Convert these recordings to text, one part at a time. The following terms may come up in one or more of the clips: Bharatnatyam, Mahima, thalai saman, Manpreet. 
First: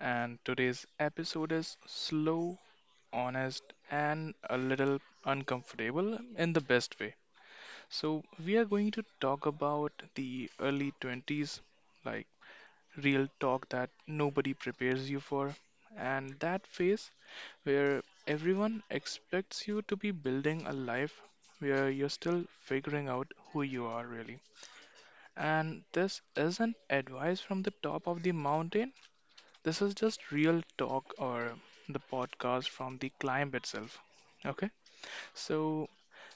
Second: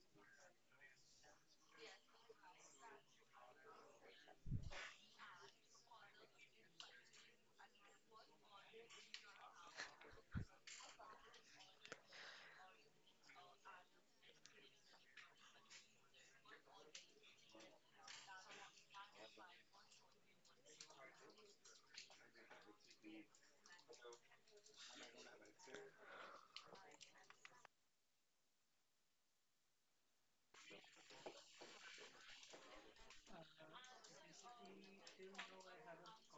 And today's episode is slow, honest, and a little uncomfortable in the best way. So, we are going to talk about the early 20s, like real talk that nobody prepares you for, and that phase where everyone expects you to be building a life where you're still figuring out who you are really. And this isn't advice from the top of the mountain. This is just real talk, or the podcast from the climb itself. Okay, mm, so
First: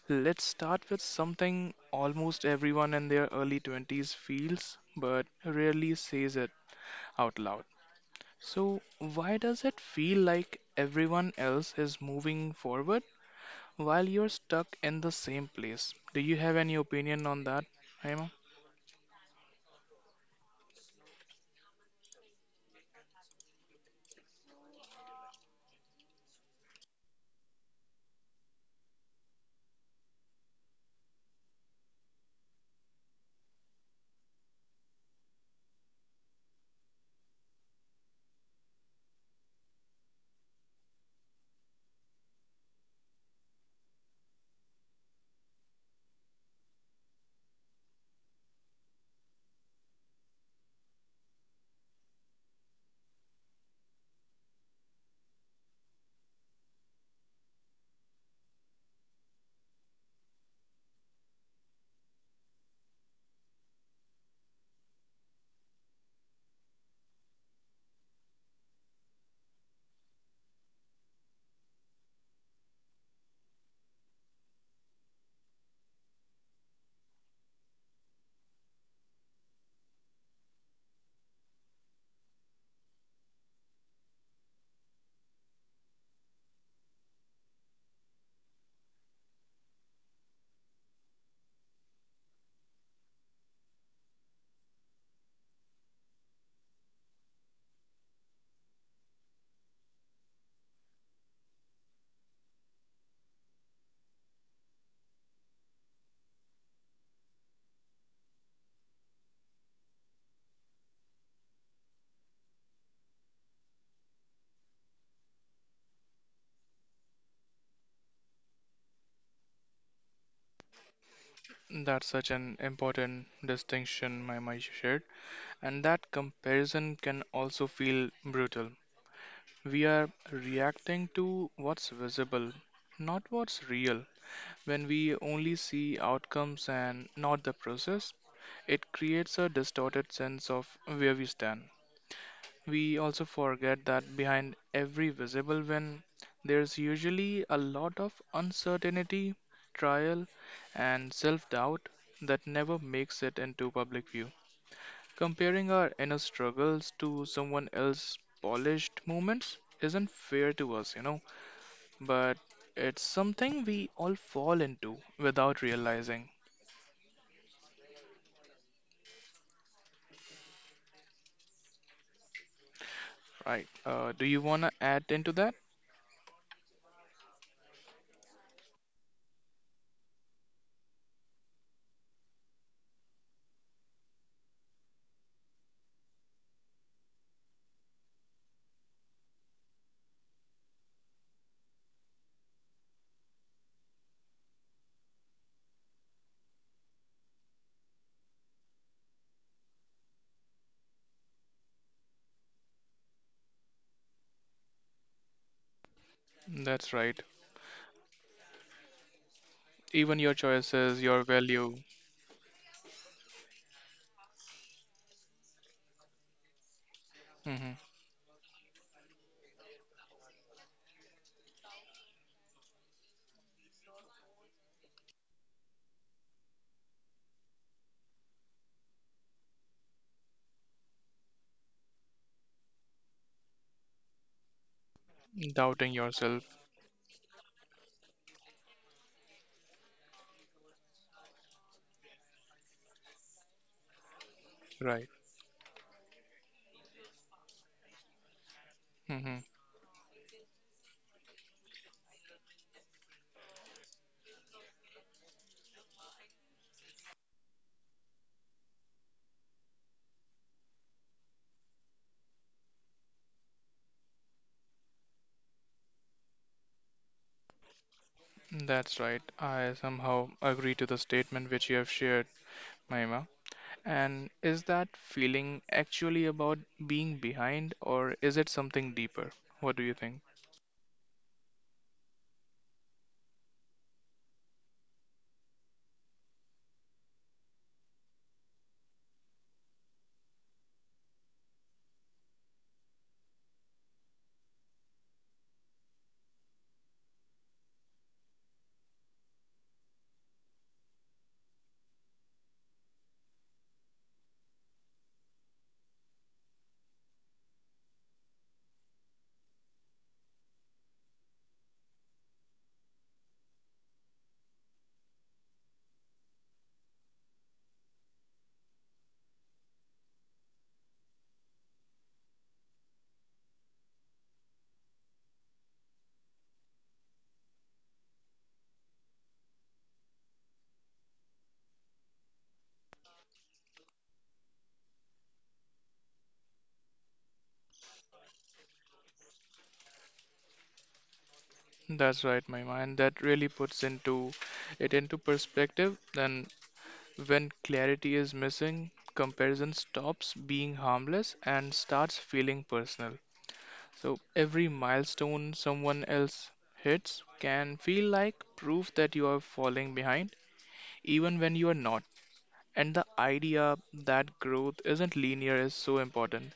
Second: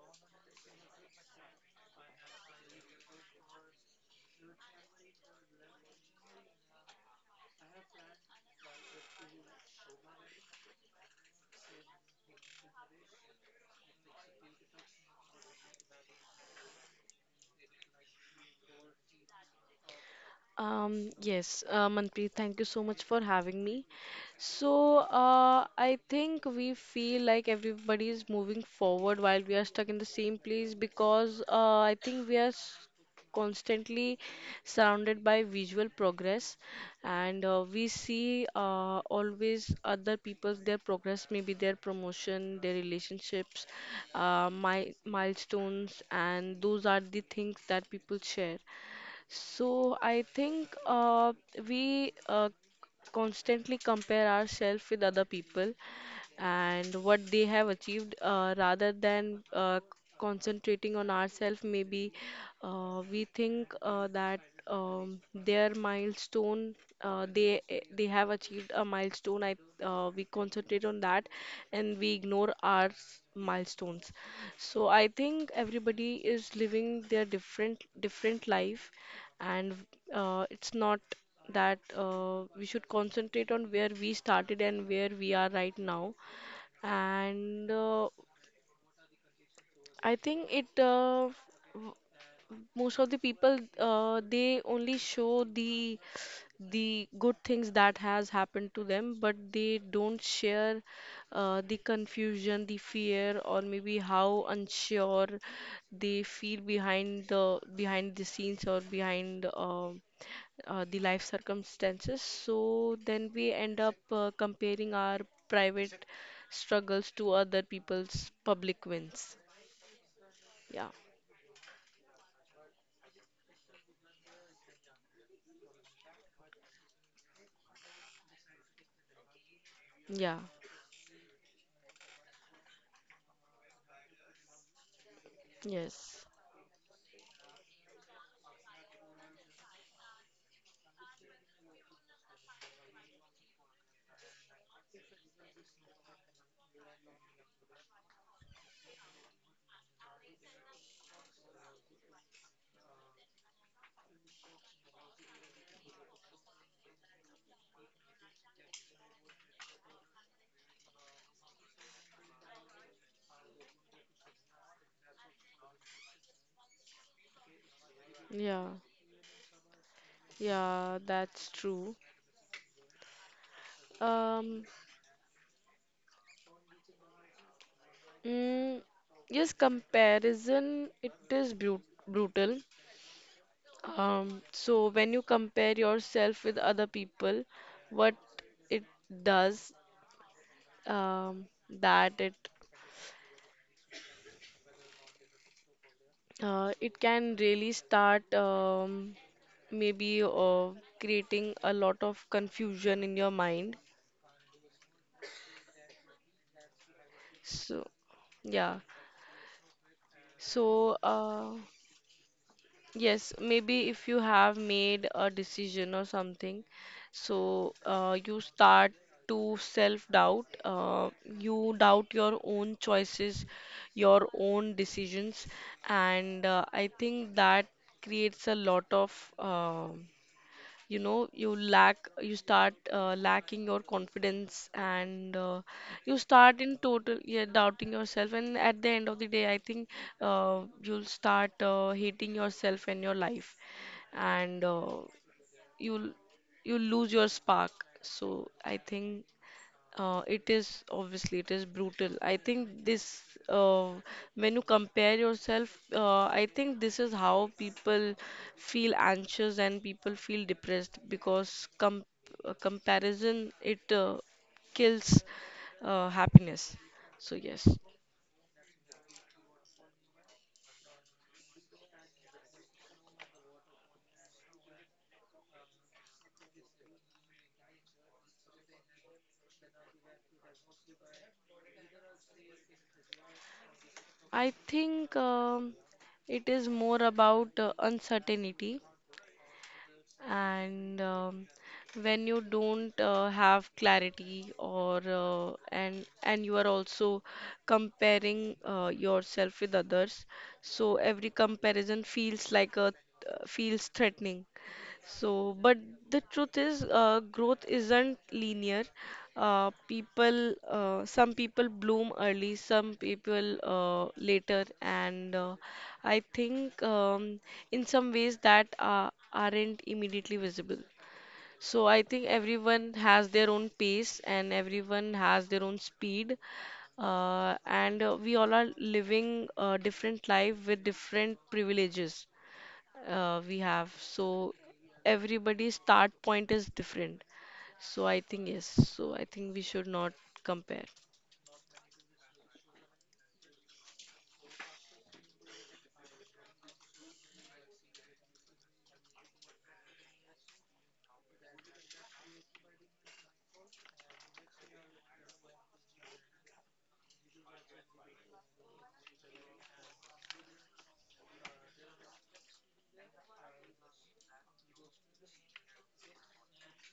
let's start with something almost everyone in their early 20s feels but rarely says it out loud. So, why does it feel like everyone else is moving forward while you're stuck in the same place? Do you have any opinion on that? Yes, Manpreet, thank you so much for having me. So, I think we feel like everybody is moving forward while we are stuck in the same place because I think constantly surrounded by visual progress, and we see always other people's their progress, maybe their promotion, their relationships, my milestones, and those are the things that people share. So I think we constantly compare ourselves with other people and what they have achieved, rather than concentrating on ourselves. Maybe we think that their milestone. They they have achieved a milestone. I We concentrate on that, and we ignore our milestones. So I think everybody is living their different different life, and it's not that we should concentrate on where we started and where we are right now, and I think it w- most of the people they only show the good things that has happened to them, but they don't share the confusion, the fear, or maybe how unsure they feel behind the scenes or behind the life circumstances. So then we end up comparing our private struggles to other people's public wins. Yeah, That's such an important distinction Maima shared, and that comparison can also feel brutal. We are yeah, reacting to what's visible, not what's real. When we only see yes, outcomes and not the process, it creates a distorted sense of where we stand. We also forget that behind every visible win, there's usually a lot of uncertainty, trial, and self doubt that never makes it into public view. Comparing our inner struggles to someone else's polished moments isn't fair to us, but it's something we all fall into without realizing. yeah, yeah, that's true. Right. Do you Um, want to add into that? mm, yes, comparison, it is brutal. So when you compare yourself with other people, what it does, um, that it it can really start, maybe creating a lot of confusion in your mind. That's right. So, yeah. Even your So, choices, your value. yes, maybe if you have made a decision or something, so Mm-hmm. you start to self-doubt. You doubt your own choices, your own decisions, and I think that creates a lot of, you know, you lack you start lacking your confidence, and you Doubting start in yourself, total, yeah, doubting yourself, and at the end of the day I think you'll start hating yourself and your life, and right? you'll you lose your spark. So I think Hmm. It is, obviously it is brutal. I think this, uh, when you compare yourself, I think this is how people feel anxious and people feel depressed, because com comparison, it kills happiness. So, yes. That's right. I somehow agree to the statement which you have shared, Mahima. And is that feeling actually about being behind, or is it something deeper? What do you think? I think it is more about uncertainty, and when you don't have clarity, or and you are also comparing yourself with others, so every comparison feels like a, feels threatening. So, but the truth is, growth isn't linear. People, some people bloom early, some people later, and I think in some ways that aren't immediately visible. So I think everyone has their own pace and everyone has their own speed, and we all are living a different life with different privileges we have. So everybody's start point is different. So I think, yes. So I think we should not compare. That's right, Mahima, and that really puts into it into perspective. Then, when clarity is missing, comparison stops being harmless and starts feeling personal. So every milestone someone else hits can feel like proof that you are falling behind, even when you are not. And the idea that growth isn't linear is so important.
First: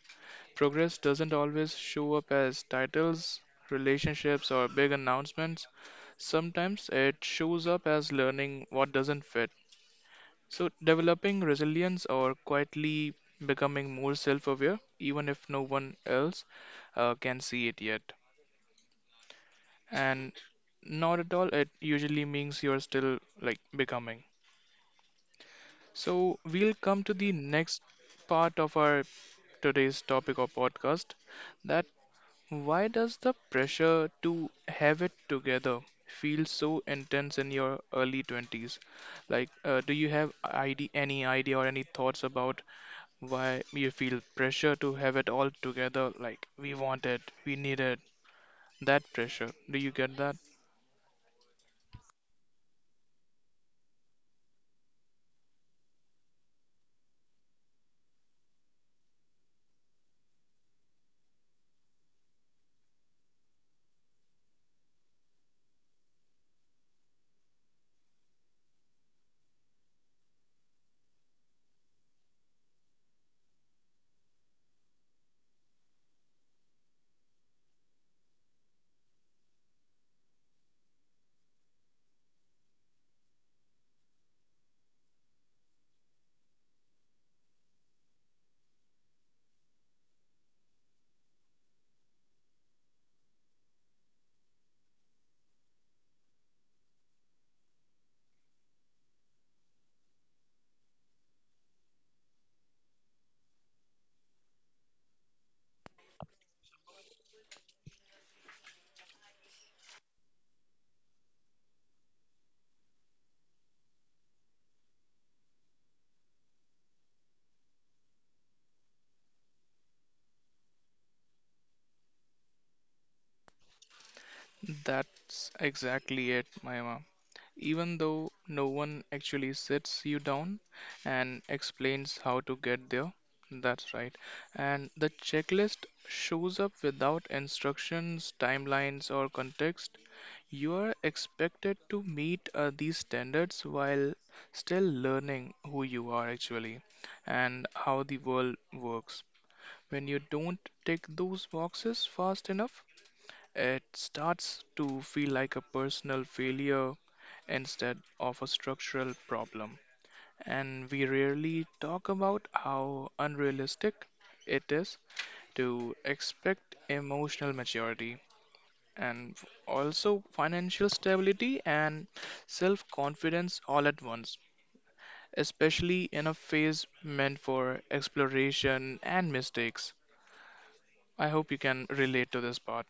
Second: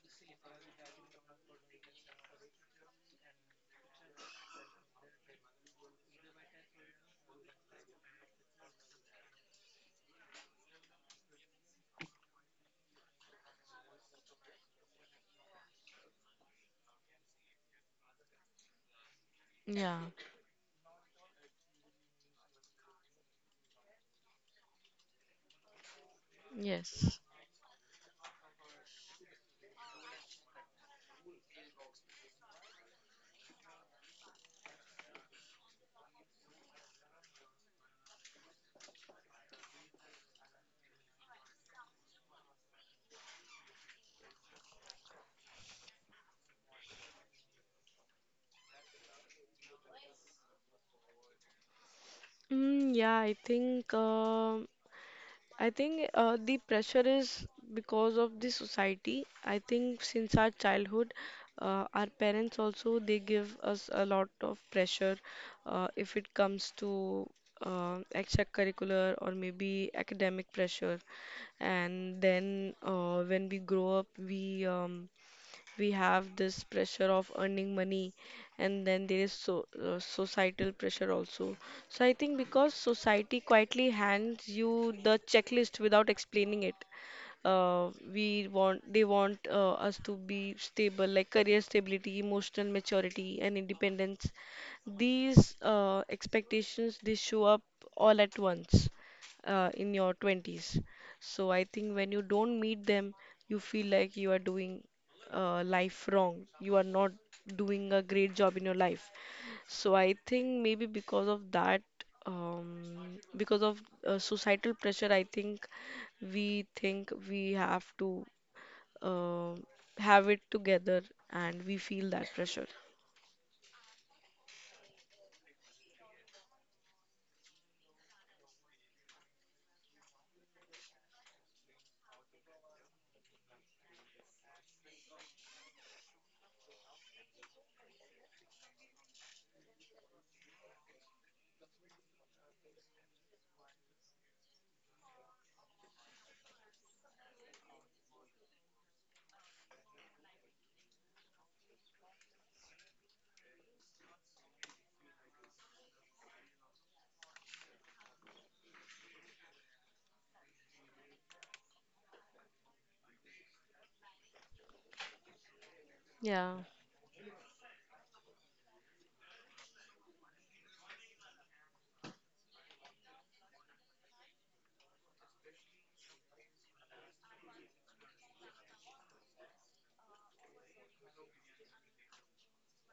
Progress doesn't always show up as titles, relationships, or big announcements. Sometimes it shows up as learning what doesn't fit. So, developing resilience or quietly becoming more self aware, even if no one else can see it yet. Yeah. And not at all, it usually means you're still like becoming. So we'll come to Yes. the next part of our today's topic or podcast: that why does the pressure to have it together feel so intense in your early 20s? Like, do you have id any idea or any thoughts about why you feel pressure to have it all together? Like, we want it, we need it, that pressure. Do you get that? Yeah, I think. I think the pressure is because of the society. I think since our childhood, our parents also, they give us a lot of pressure if it comes to extracurricular or maybe academic pressure. And then when we grow up, we have this pressure of earning money, and then there is so societal pressure also. So I think because society quietly hands you the checklist without explaining it. We want They want us to be stable, like career stability, emotional maturity, and independence. These expectations, they show up all at once in your 20s. So I think when you don't meet them, you feel like you are doing life wrong, you are not doing a great job in your life. So I think maybe because of that, because of societal pressure, I think we have to uh, have it together, and we feel that pressure. That's exactly it, Mahima. Even though no one actually sits you down and explains how to get there, that's right. And the checklist shows up without instructions, timelines, or context. You are expected to meet these standards while still learning who you are actually and how the world works. When you don't tick those boxes fast enough, it starts to feel like a personal failure instead of a structural problem. And we rarely talk about how unrealistic it is to Yeah. expect emotional maturity and also financial stability and self confidence all at once, especially in a phase meant for exploration and mistakes. I hope you can relate to this part.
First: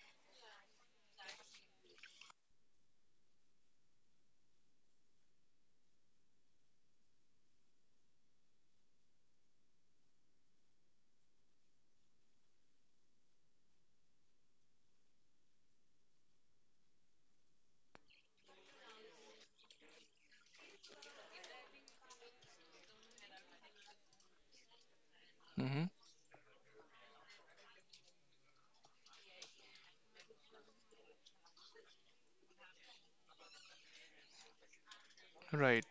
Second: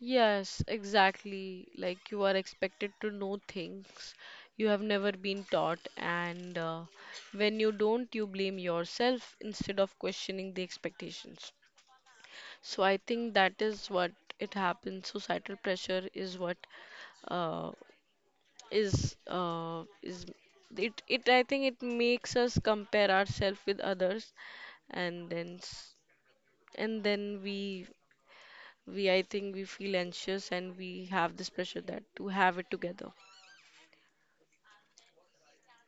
Yes, exactly. Like you are expected to know things you have never been taught, and when you don't, you blame yourself instead of questioning the expectations. So I think that is what it happens. So, societal pressure is what uh, is it, it. I think it makes us compare ourselves with others, and then Hmm. s- and then we I think we feel anxious, and we have this pressure that to have it together. Right.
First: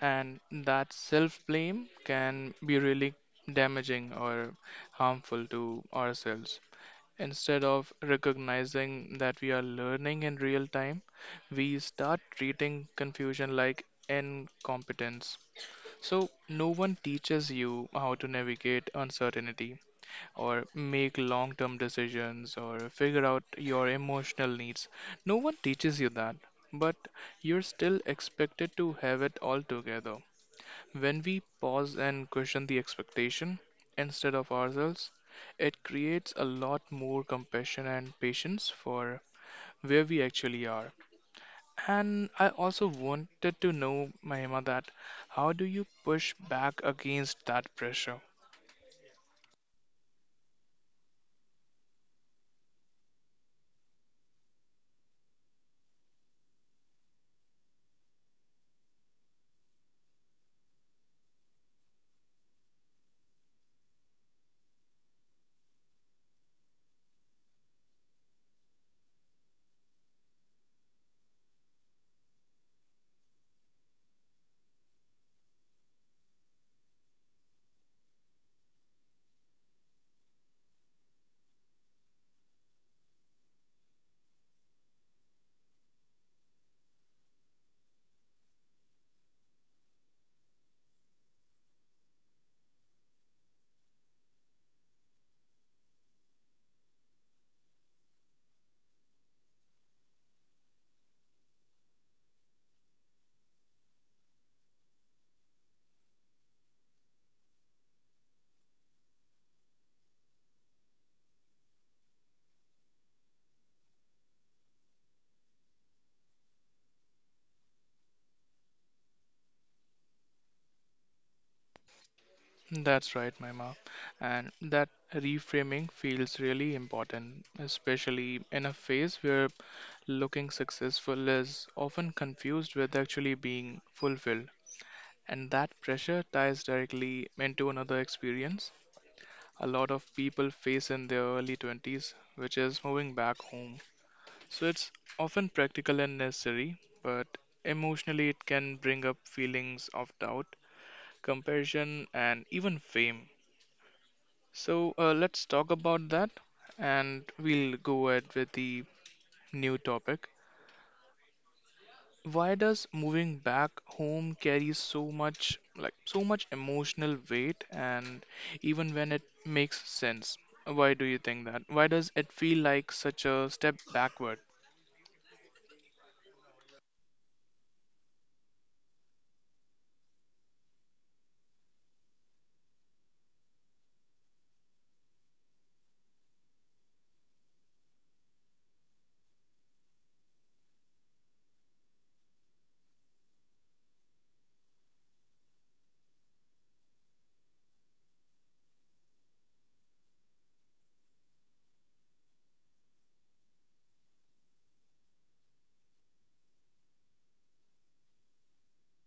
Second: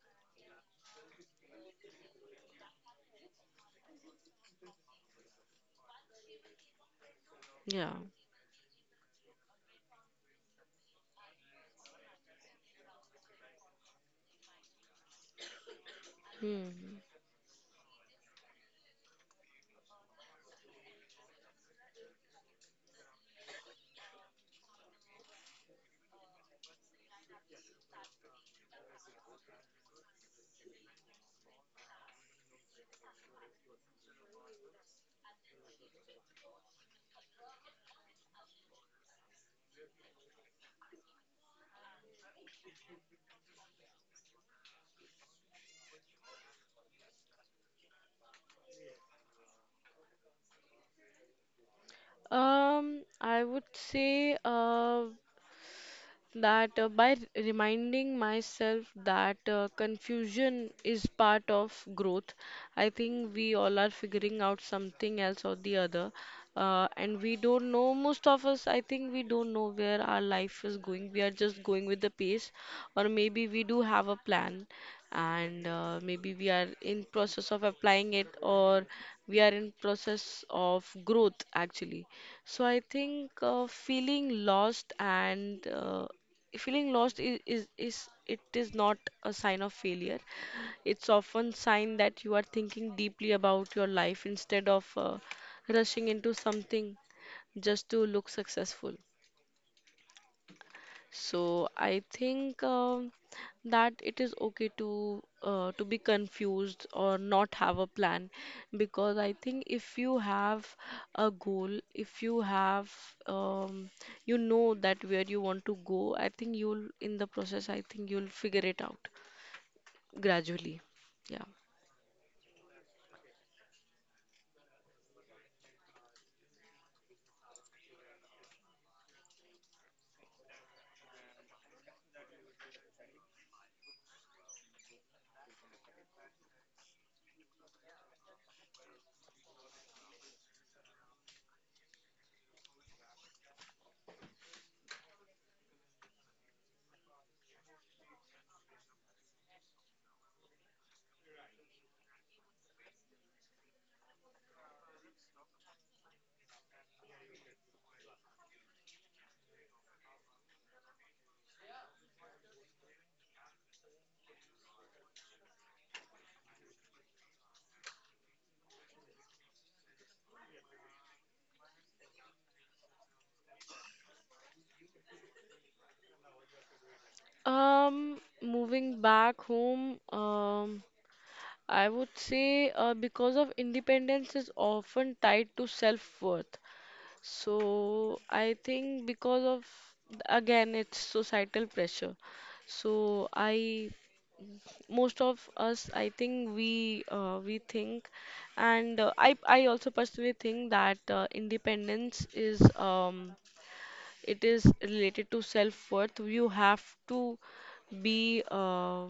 And that self-blame can be really damaging or harmful to ourselves. Instead of Yeah. recognizing that we are learning in real time, we start treating confusion like incompetence. So, no one Hmm. teaches you how to navigate uncertainty or make long term decisions or figure out your emotional needs. No one teaches you that, but you're still expected to have it all together. When we pause and question the expectation instead of ourselves, it creates a lot more compassion and patience for where we actually are. And I also wanted to know, Mahima, that how do you push back against that pressure? I would say that by reminding myself that confusion is part of growth. I think we all are figuring out something else or the other. And we don't know, most of us, I think we don't know where our life is going. We are just going with the pace, or maybe we do have a plan, and maybe we are in process of applying it, or we are in process of growth actually. So I think feeling lost, and feeling lost is it is not a sign of failure. It's often sign that you are thinking deeply about your life instead of rushing into something just to look successful. So I think that it is okay to be confused or not have a plan, because I think if you have a goal, if you have, um, you know that where you want to go, I think you'll, in the process, I think you'll figure it out gradually. Yeah. That's right, Maima. And that reframing feels really important, especially in a phase where looking successful is often confused with actually being fulfilled. And that pressure ties directly into another experience a lot of people face in their early 20s, which is moving back home. So it's often practical and necessary, but emotionally it can bring up feelings of doubt, comparison, and even fame. So let's talk about that and we'll go ahead with the new topic. Why does moving back home carry so much, like so much emotional weight, and even when it makes sense, why do you think that? Why does it feel like such a step backward? Moving back home, I would say because of independence is often tied to self-worth. So I think because of, again, it's societal pressure. So I, most of us I think we think, and I also personally think that independence is, it is related to self-worth. You have to be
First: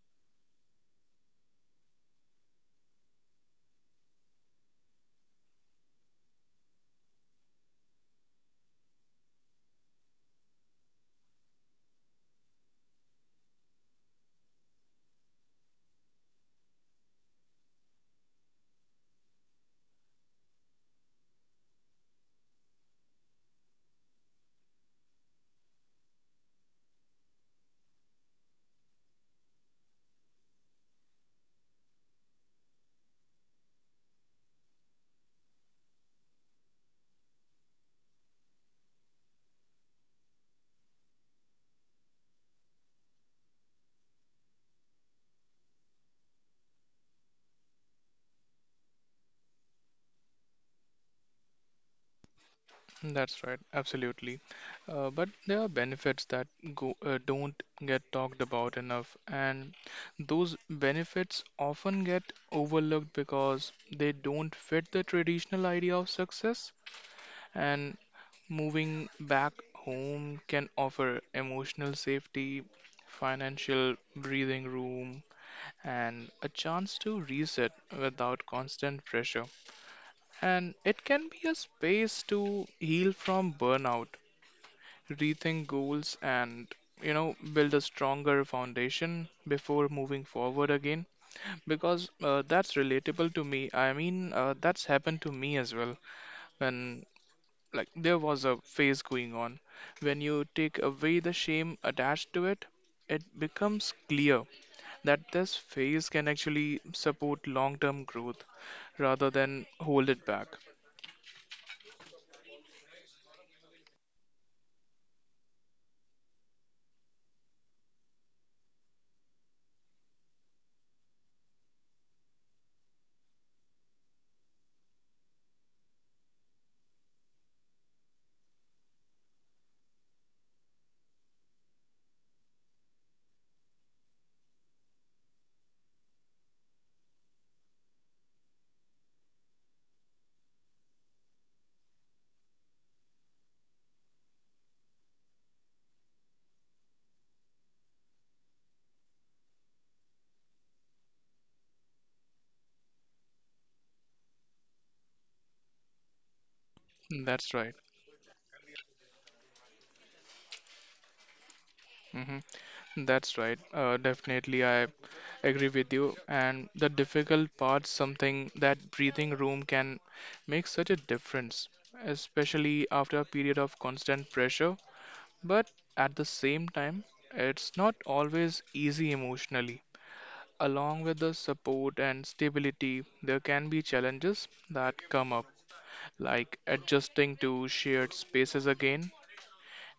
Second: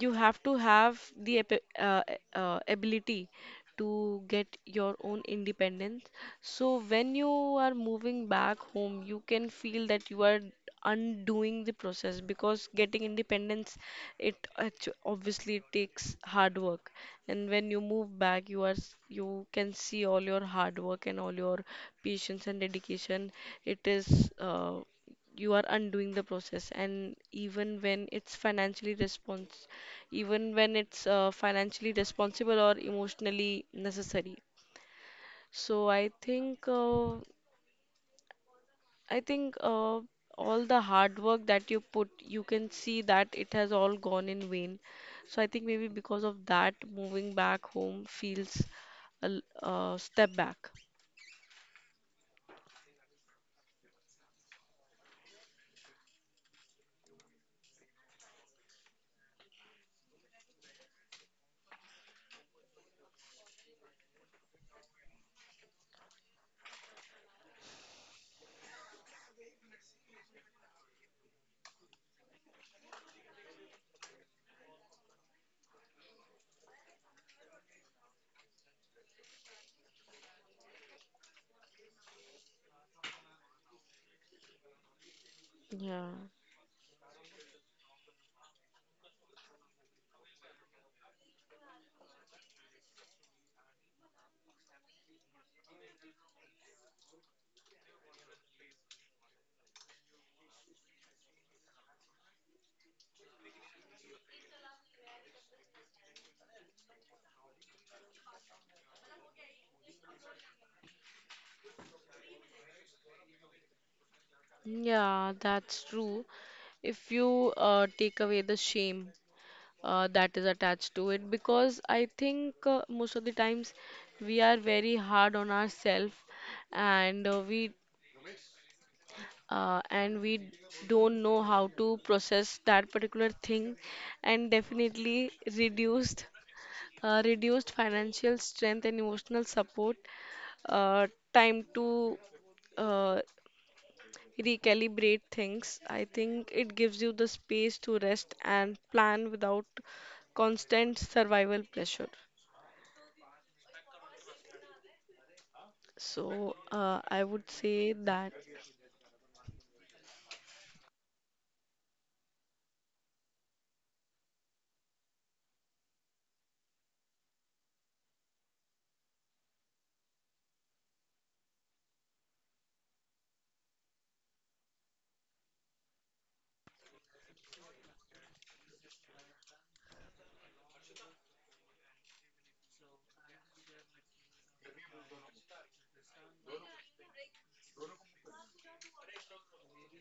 you have to have the ability to get your own independence. So when you are moving back home, you can feel that you are undoing the process, because getting independence, it obviously it takes hard work. And when you move back, you are you can see all your hard work and all your patience and dedication. It is you are undoing the process, and even when it's financially respons even when it's financially responsible or emotionally necessary. So I think I think uh, all the hard work that you put, you can see that it has all gone in vain. So I think maybe because of that, moving back home feels a step back. That's right, absolutely. But there are benefits that go don't get talked about enough, and those benefits often get overlooked because they don't fit the traditional idea of success. And moving back home can offer emotional safety, financial breathing room, and a chance to reset without constant pressure. And it can be a space to heal from burnout, rethink Yeah, goals, and build a stronger foundation before moving forward again, because that's relatable to me, I mean, that's happened to me as well. When like there was a phase going on, when you take away the shame attached to it, it becomes clear that this phase can actually support long term growth rather than hold it back. yeah, that's true. If you take away the shame, that is attached to it, because I think most of the times we are very hard on ourselves, and we don't know how to process that particular thing. And definitely reduced reduced financial strength and emotional support, uh, time to uh, recalibrate things. I think it gives you the space to rest and plan without constant survival pressure. So I would That's right. say that, Mm-hmm. That's right. Definitely, I agree with you. And the difficult part, something that breathing room can make such a difference, especially after a period of constant pressure. But at the same time, it's not always easy emotionally. Along with the support and stability, there can be challenges that come up, like adjusting to shared spaces again,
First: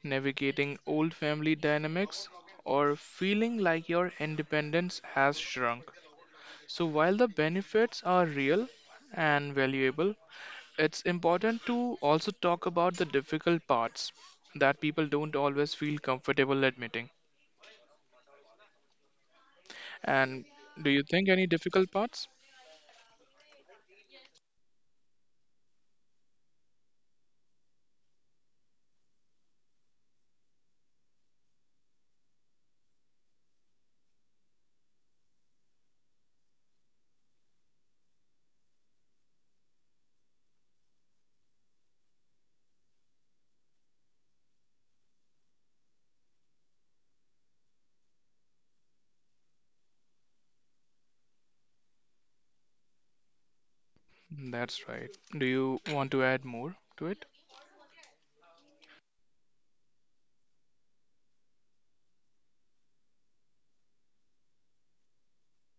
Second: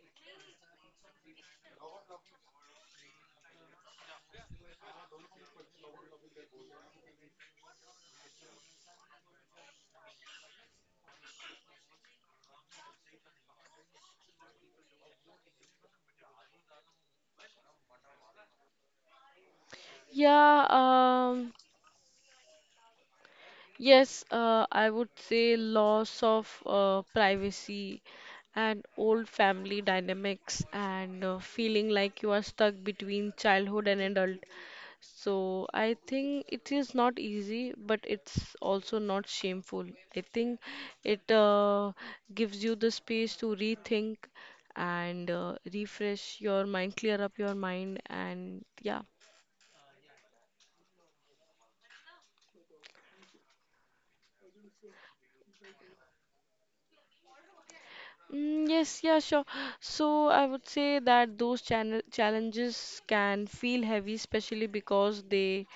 navigating old family dynamics, or feeling like your independence has shrunk. So, while the benefits are real and valuable, it's important to also talk about the difficult parts that people don't always feel comfortable admitting. And yeah. do you think any difficult parts? Yes, I would say loss of privacy and old family dynamics, and feeling like you are stuck between childhood and adult. So I think it is not easy, but it's also not shameful. I think it gives you the space to rethink, and refresh your mind, clear up your mind, and yeah. That's right. Do you want to add more to it? Yes, yeah, sure. So I would say that those channel challenges can feel heavy, especially because they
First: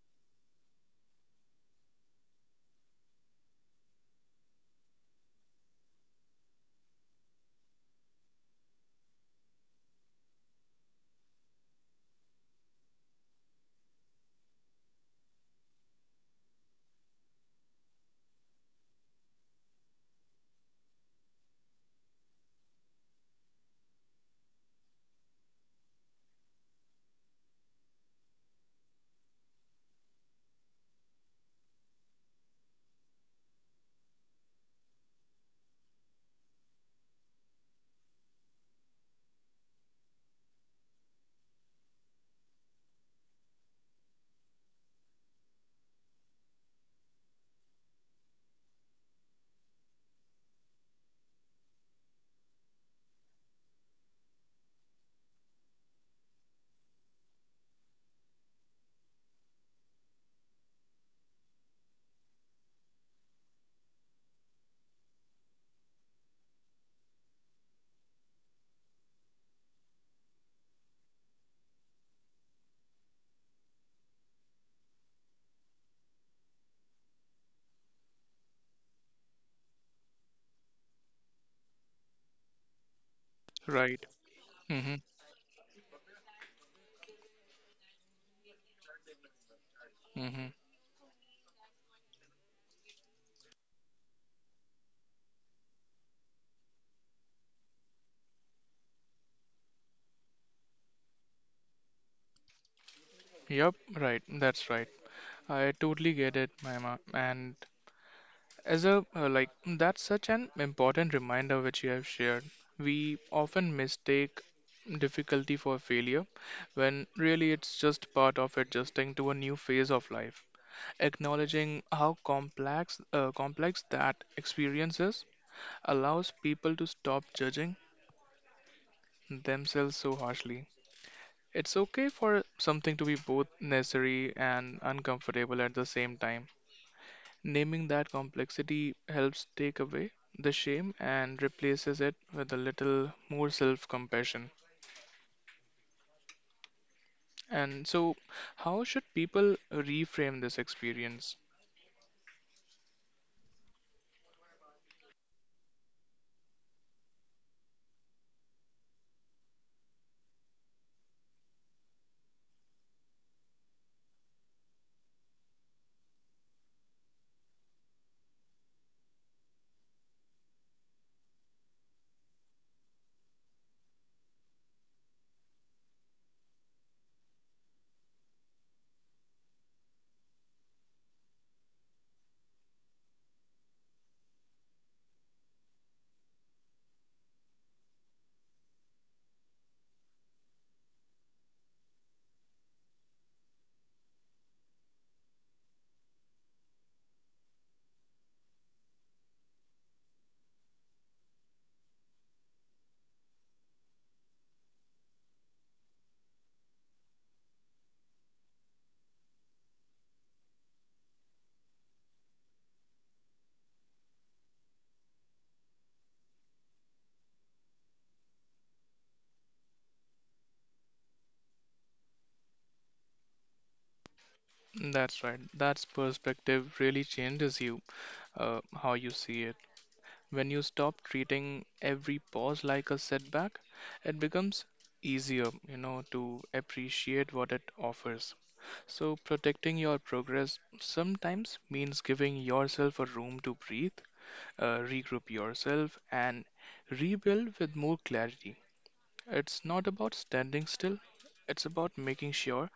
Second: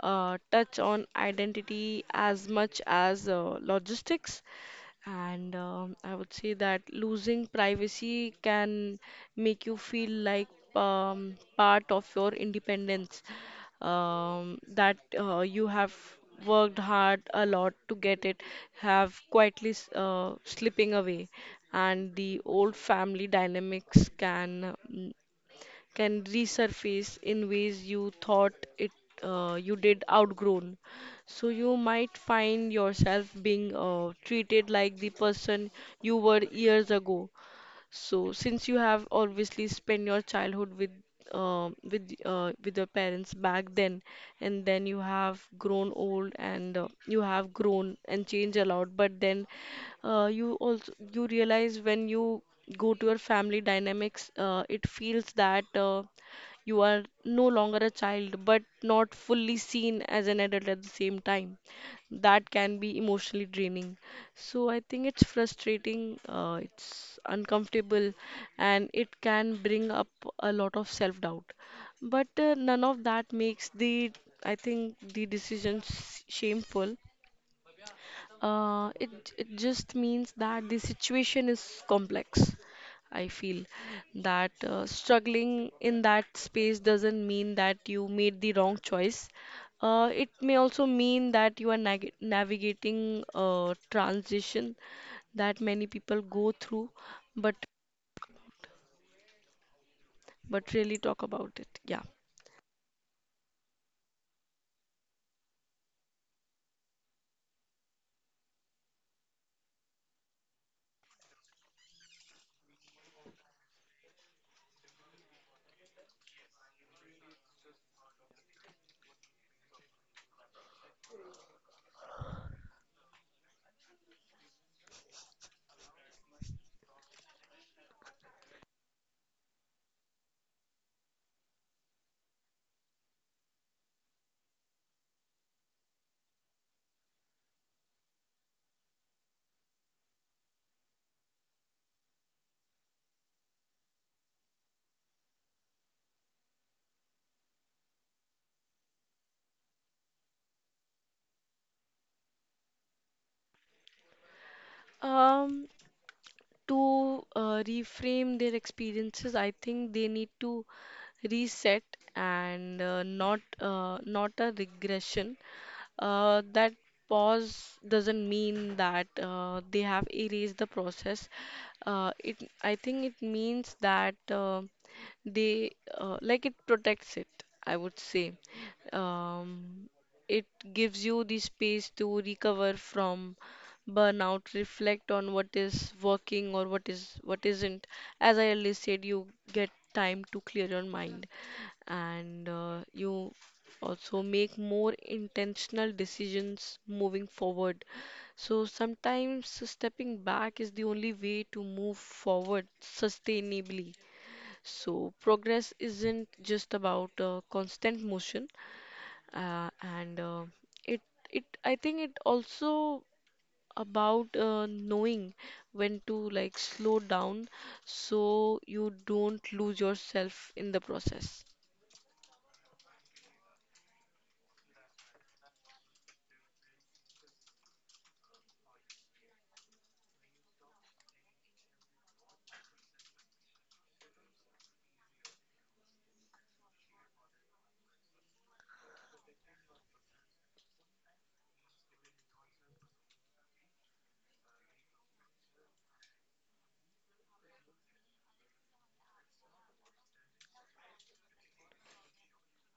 touch on identity as much as logistics. And I would say that losing privacy can make you feel like part of your independence, that you have worked hard a lot to get it, have quietly slipping away. And the old family dynamics can, can resurface in ways you thought it, you did outgrown. So you might find yourself being treated like the person you were years ago. So since you have obviously spent your childhood with with your parents back then, and then you have grown old, and you have grown and changed a lot, but then you also you realize when you go to your family dynamics, it feels that you are no longer a child, but not fully seen as an adult at the same time. That can be emotionally draining. So I think it's frustrating, it's uncomfortable, and it can bring up a lot of self-doubt. But none of that makes the, I think, the decisions shameful. It just means that the situation is complex. I feel Right. that Mm-hmm. struggling in that space doesn't mean that you made the wrong choice. It Mm-hmm. may also mean that you are nag navigating a transition that many people go through, but but really talk about it. Yeah. Yep, right. That's right. I totally get it, Maima. And As a like that's such an important reminder which you have shared. We often mistake difficulty for failure when really it's just part of adjusting to a new phase of life. Acknowledging how complex that experience is allows people to stop judging themselves so harshly. It's okay for something to be both necessary and uncomfortable at the same time. Naming that complexity helps take away the shame and replaces it with a little more self compassion. And so, how should people reframe this experience? Um, to reframe their experiences, I think they need to reset and not not a regression. That pause doesn't mean that they have erased the process it I think it means that they like it protects it, I would say. um, it gives you the space to recover from burnout, reflect on what is working or what is what isn't. As I already said, you get time to clear your mind, and you also make more intentional decisions moving forward. So sometimes stepping back is the only way to move forward sustainably. So progress isn't just about constant motion, and it it I think it also about knowing when to like slow down so you don't lose yourself in the process. That's right, that's perspective really changes you, how you see it. When you stop treating every pause like a setback, it becomes easier, to appreciate what it offers. So, protecting your progress sometimes means giving yourself a room to breathe, regroup yourself, and rebuild with more clarity. It's not about standing still, it's about making sure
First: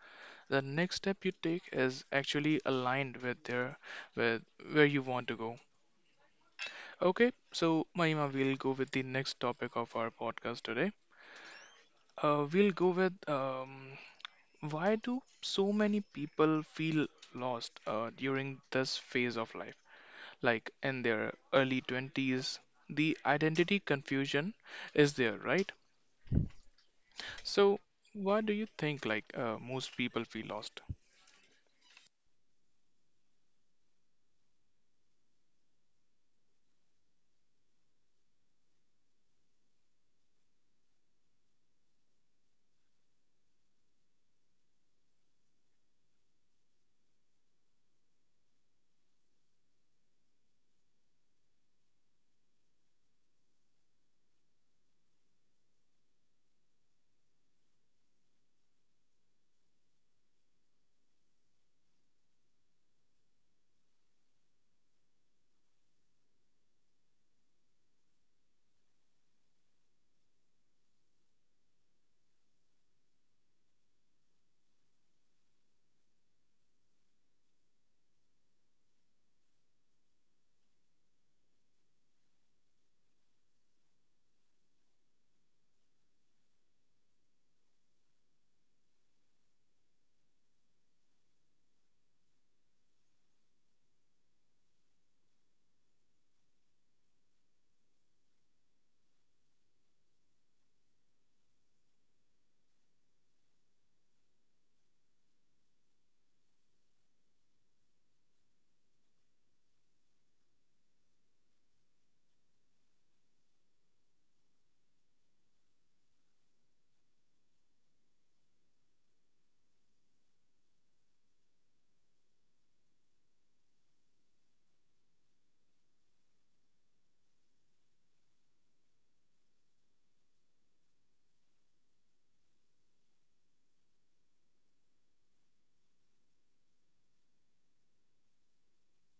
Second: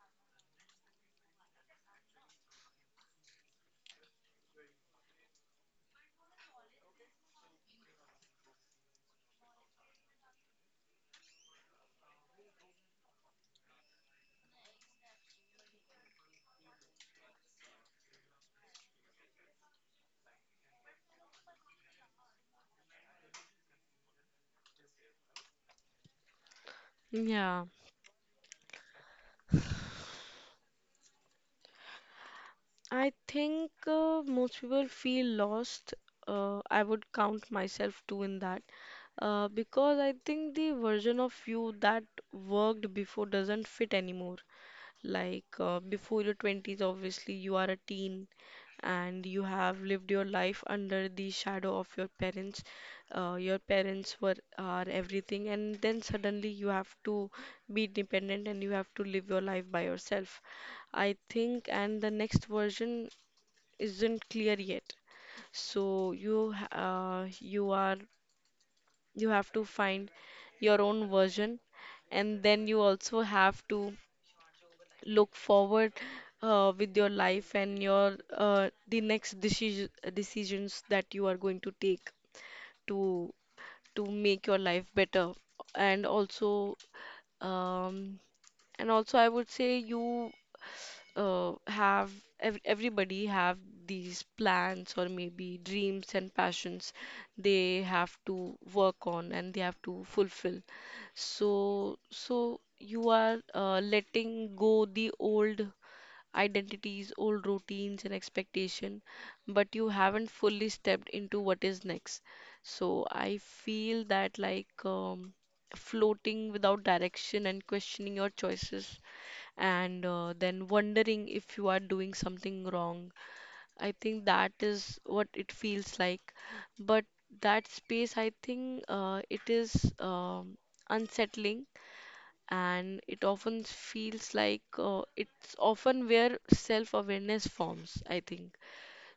the next step you take is actually aligned with, with where you want to go. Okay, so Mahima, we'll go with the next topic of our podcast today. We'll go with why do so many people feel lost during this phase of life? Like in their early 20s, the identity confusion is there, right? Yeah. So, why do you think like most people feel lost? I think most people feel lost. I would count myself too in that. Because I think the version of you that worked before doesn't fit anymore. Like before your 20s, obviously, you are a teen and you have lived your life under the shadow of your parents. Your parents were are everything, and then suddenly you have to be dependent and you have to live your life by yourself. I think, and the next version isn't clear yet. So you have to find your own version, and then you also have to look forward with your life and your the next decisions that you are going to take to to make your life better, and also um, and also I would say you have ev everybody have these plans or maybe dreams and passions they have to work on and they have to fulfill. So so you are letting go the old identities, old routines and expectation, but you haven't fully stepped into what is next. So I feel that like um, floating without direction and questioning your choices and then wondering if you are doing something wrong. I think that is what it feels like. But that space, I think it is unsettling, and it often feels like it's often where self awareness forms, I think.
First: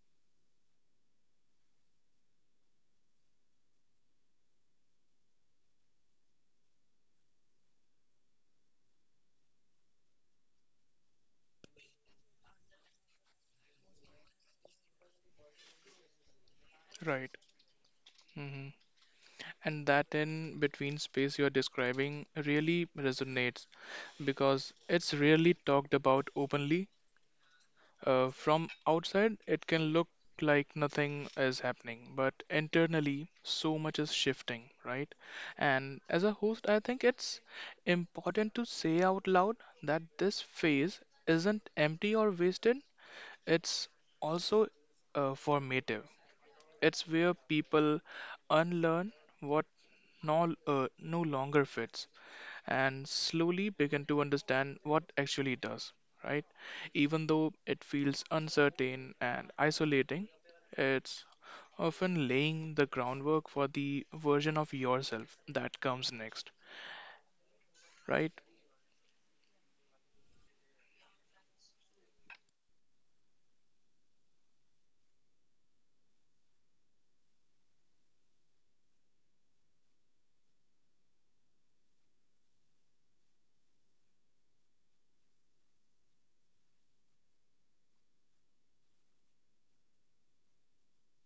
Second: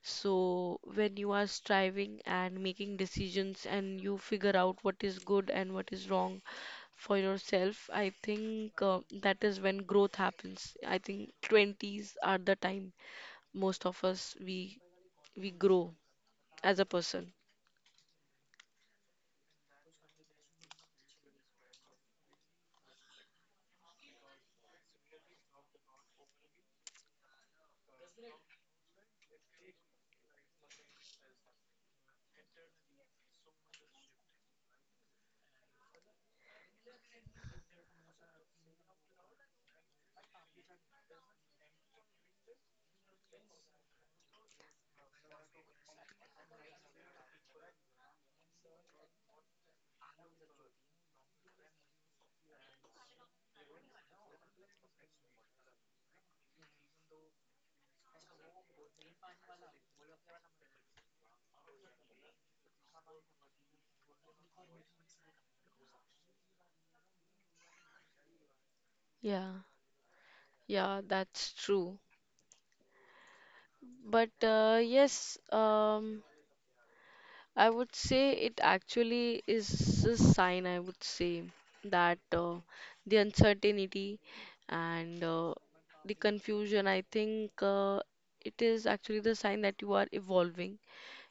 So, when you are striving and making decisions and you figure out what is good and what is wrong for yourself, I think that is when growth happens. I think 20s are the time most of us we grow as a person. Right. Hmm. And that in between space you're describing really resonates because it's rarely talked about openly. From outside, it can look like nothing is happening, but internally, so much is shifting, right? And as a host, I think it's important to say out loud that this phase isn't empty or wasted, it's also formative. It's where people unlearn what no longer fits and slowly begin to understand what actually does, right? Even though it feels uncertain and isolating, it's often laying the groundwork for the version of yourself that comes next, right? Yeah, yeah, that's true. But yes, I would say it actually is a sign, I would say, that the uncertainty and the confusion, I think it is actually the sign that you are evolving,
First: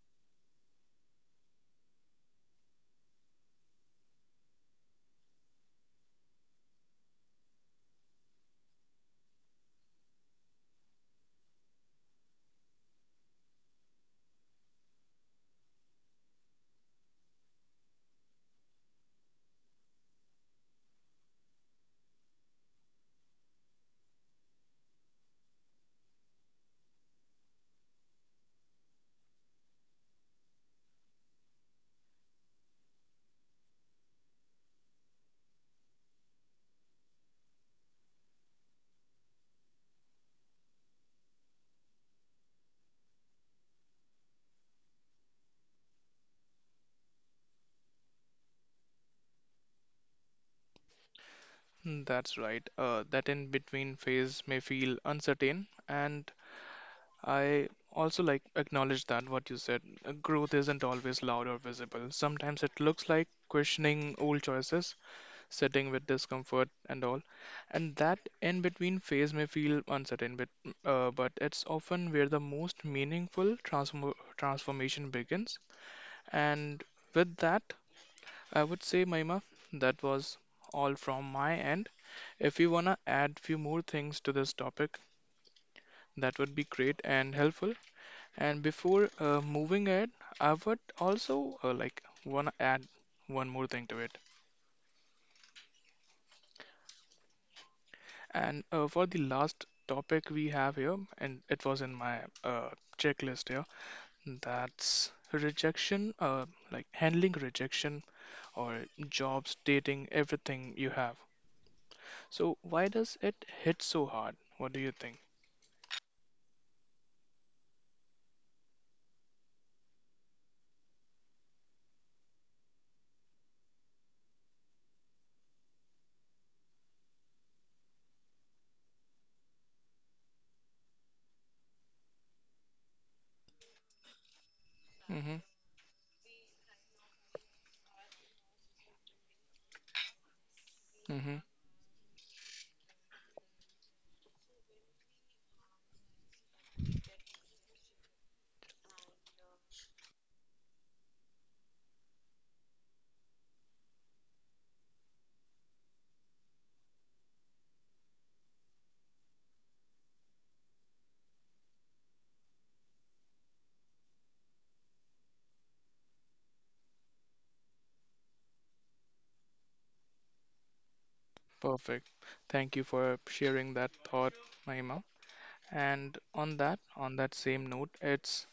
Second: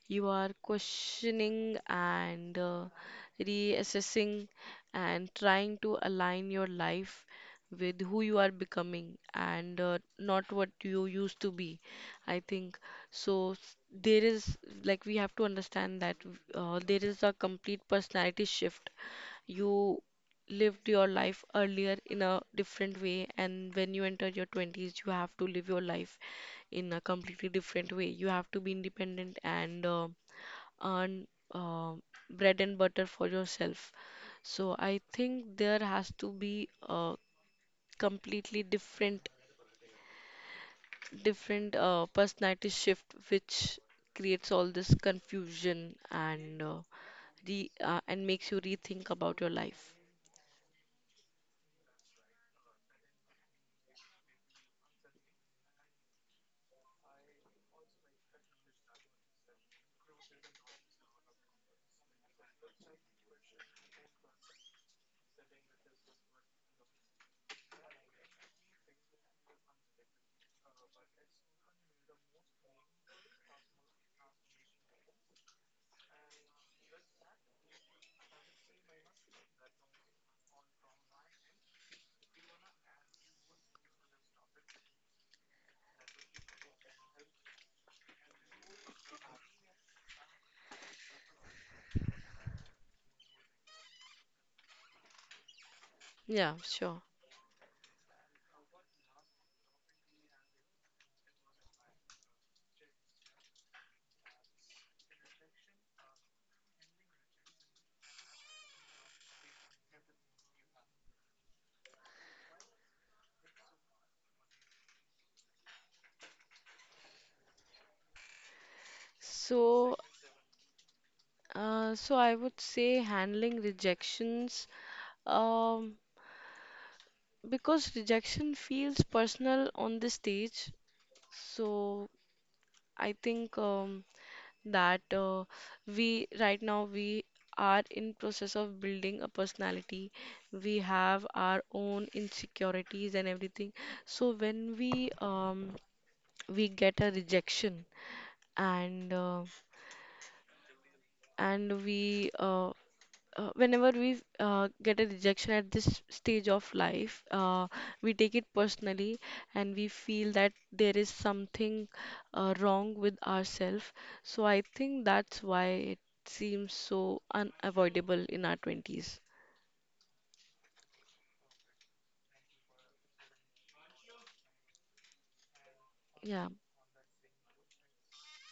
you are questioning and reassessing and trying to align your life with who you are becoming and not what you used to be. I think so. There is like we have to understand that there is a complete personality shift. You lived your life earlier in a different way, and when you enter your 20s you have to live your life in a completely different way. You have to be independent and earn um bread and butter for yourself. So I think there has to be a completely different personality shift which creates all this confusion and re and makes you rethink about your life. Hmm. That's right. That in between phase may feel uncertain, and I also like acknowledge that what you said. Growth isn't always loud or visible. Sometimes it looks like questioning old choices, sitting with discomfort and all. And that in between phase may feel uncertain, but it's often where the most meaningful transformation begins. And with that, I would say, Maima, that was all from my end. If you wanna add few more things to this topic, that would be great and helpful. And before moving it, I would also like wanna add one more thing to it. Yeah, sure. And for the last topic we have here, and it was in my checklist here, that's rejection, like handling rejection or jobs, dating, everything you have. So why does it hit so hard? What do you think? So, so I would say handling rejections, um, because rejection feels personal on the stage. So I think that Mm-hmm. We right now we are in process of building a personality, we have Mm-hmm. our own insecurities and everything. So when we get a rejection and uh, and we whenever we get a rejection at this stage of life, we take it personally, and we feel that there is something wrong with ourselves. So I think that's why it seems so unavoidable in our 20s. Perfect. Thank you for sharing that thought, Mahima. And Yeah. on that same note, it's.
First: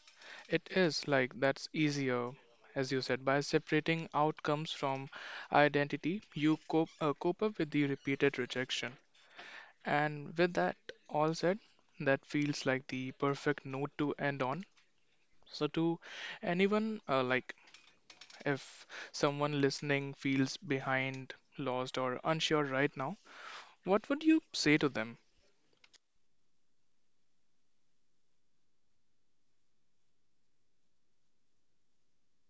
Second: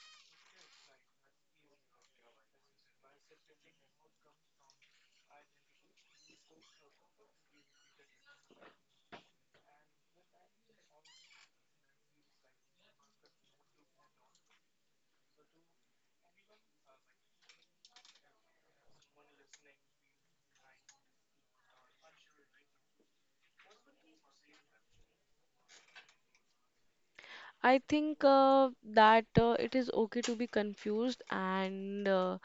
It is like that's easier, as you said, by separating outcomes from identity, you cope up with the repeated rejection. And with that all said, that feels like the perfect note to end on. So, to anyone, like if someone listening feels behind, lost, or unsure right now, what would you say to them? I think that it is okay to be confused, and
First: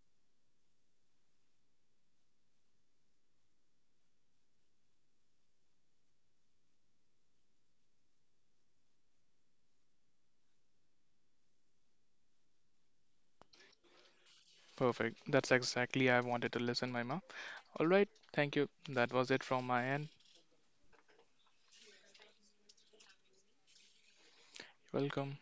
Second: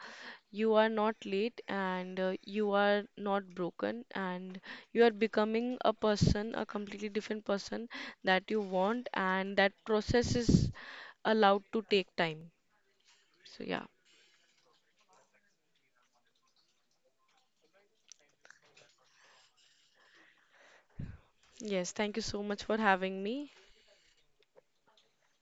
you are not late, and you are not broken, and you are becoming a person, a completely different person that you want, and that process is allowed to take time. So, yeah. Perfect. That's exactly I wanted to listen, Maima. All right. Thank you. That was it from my end. Yes, thank you so much for having me. Welcome.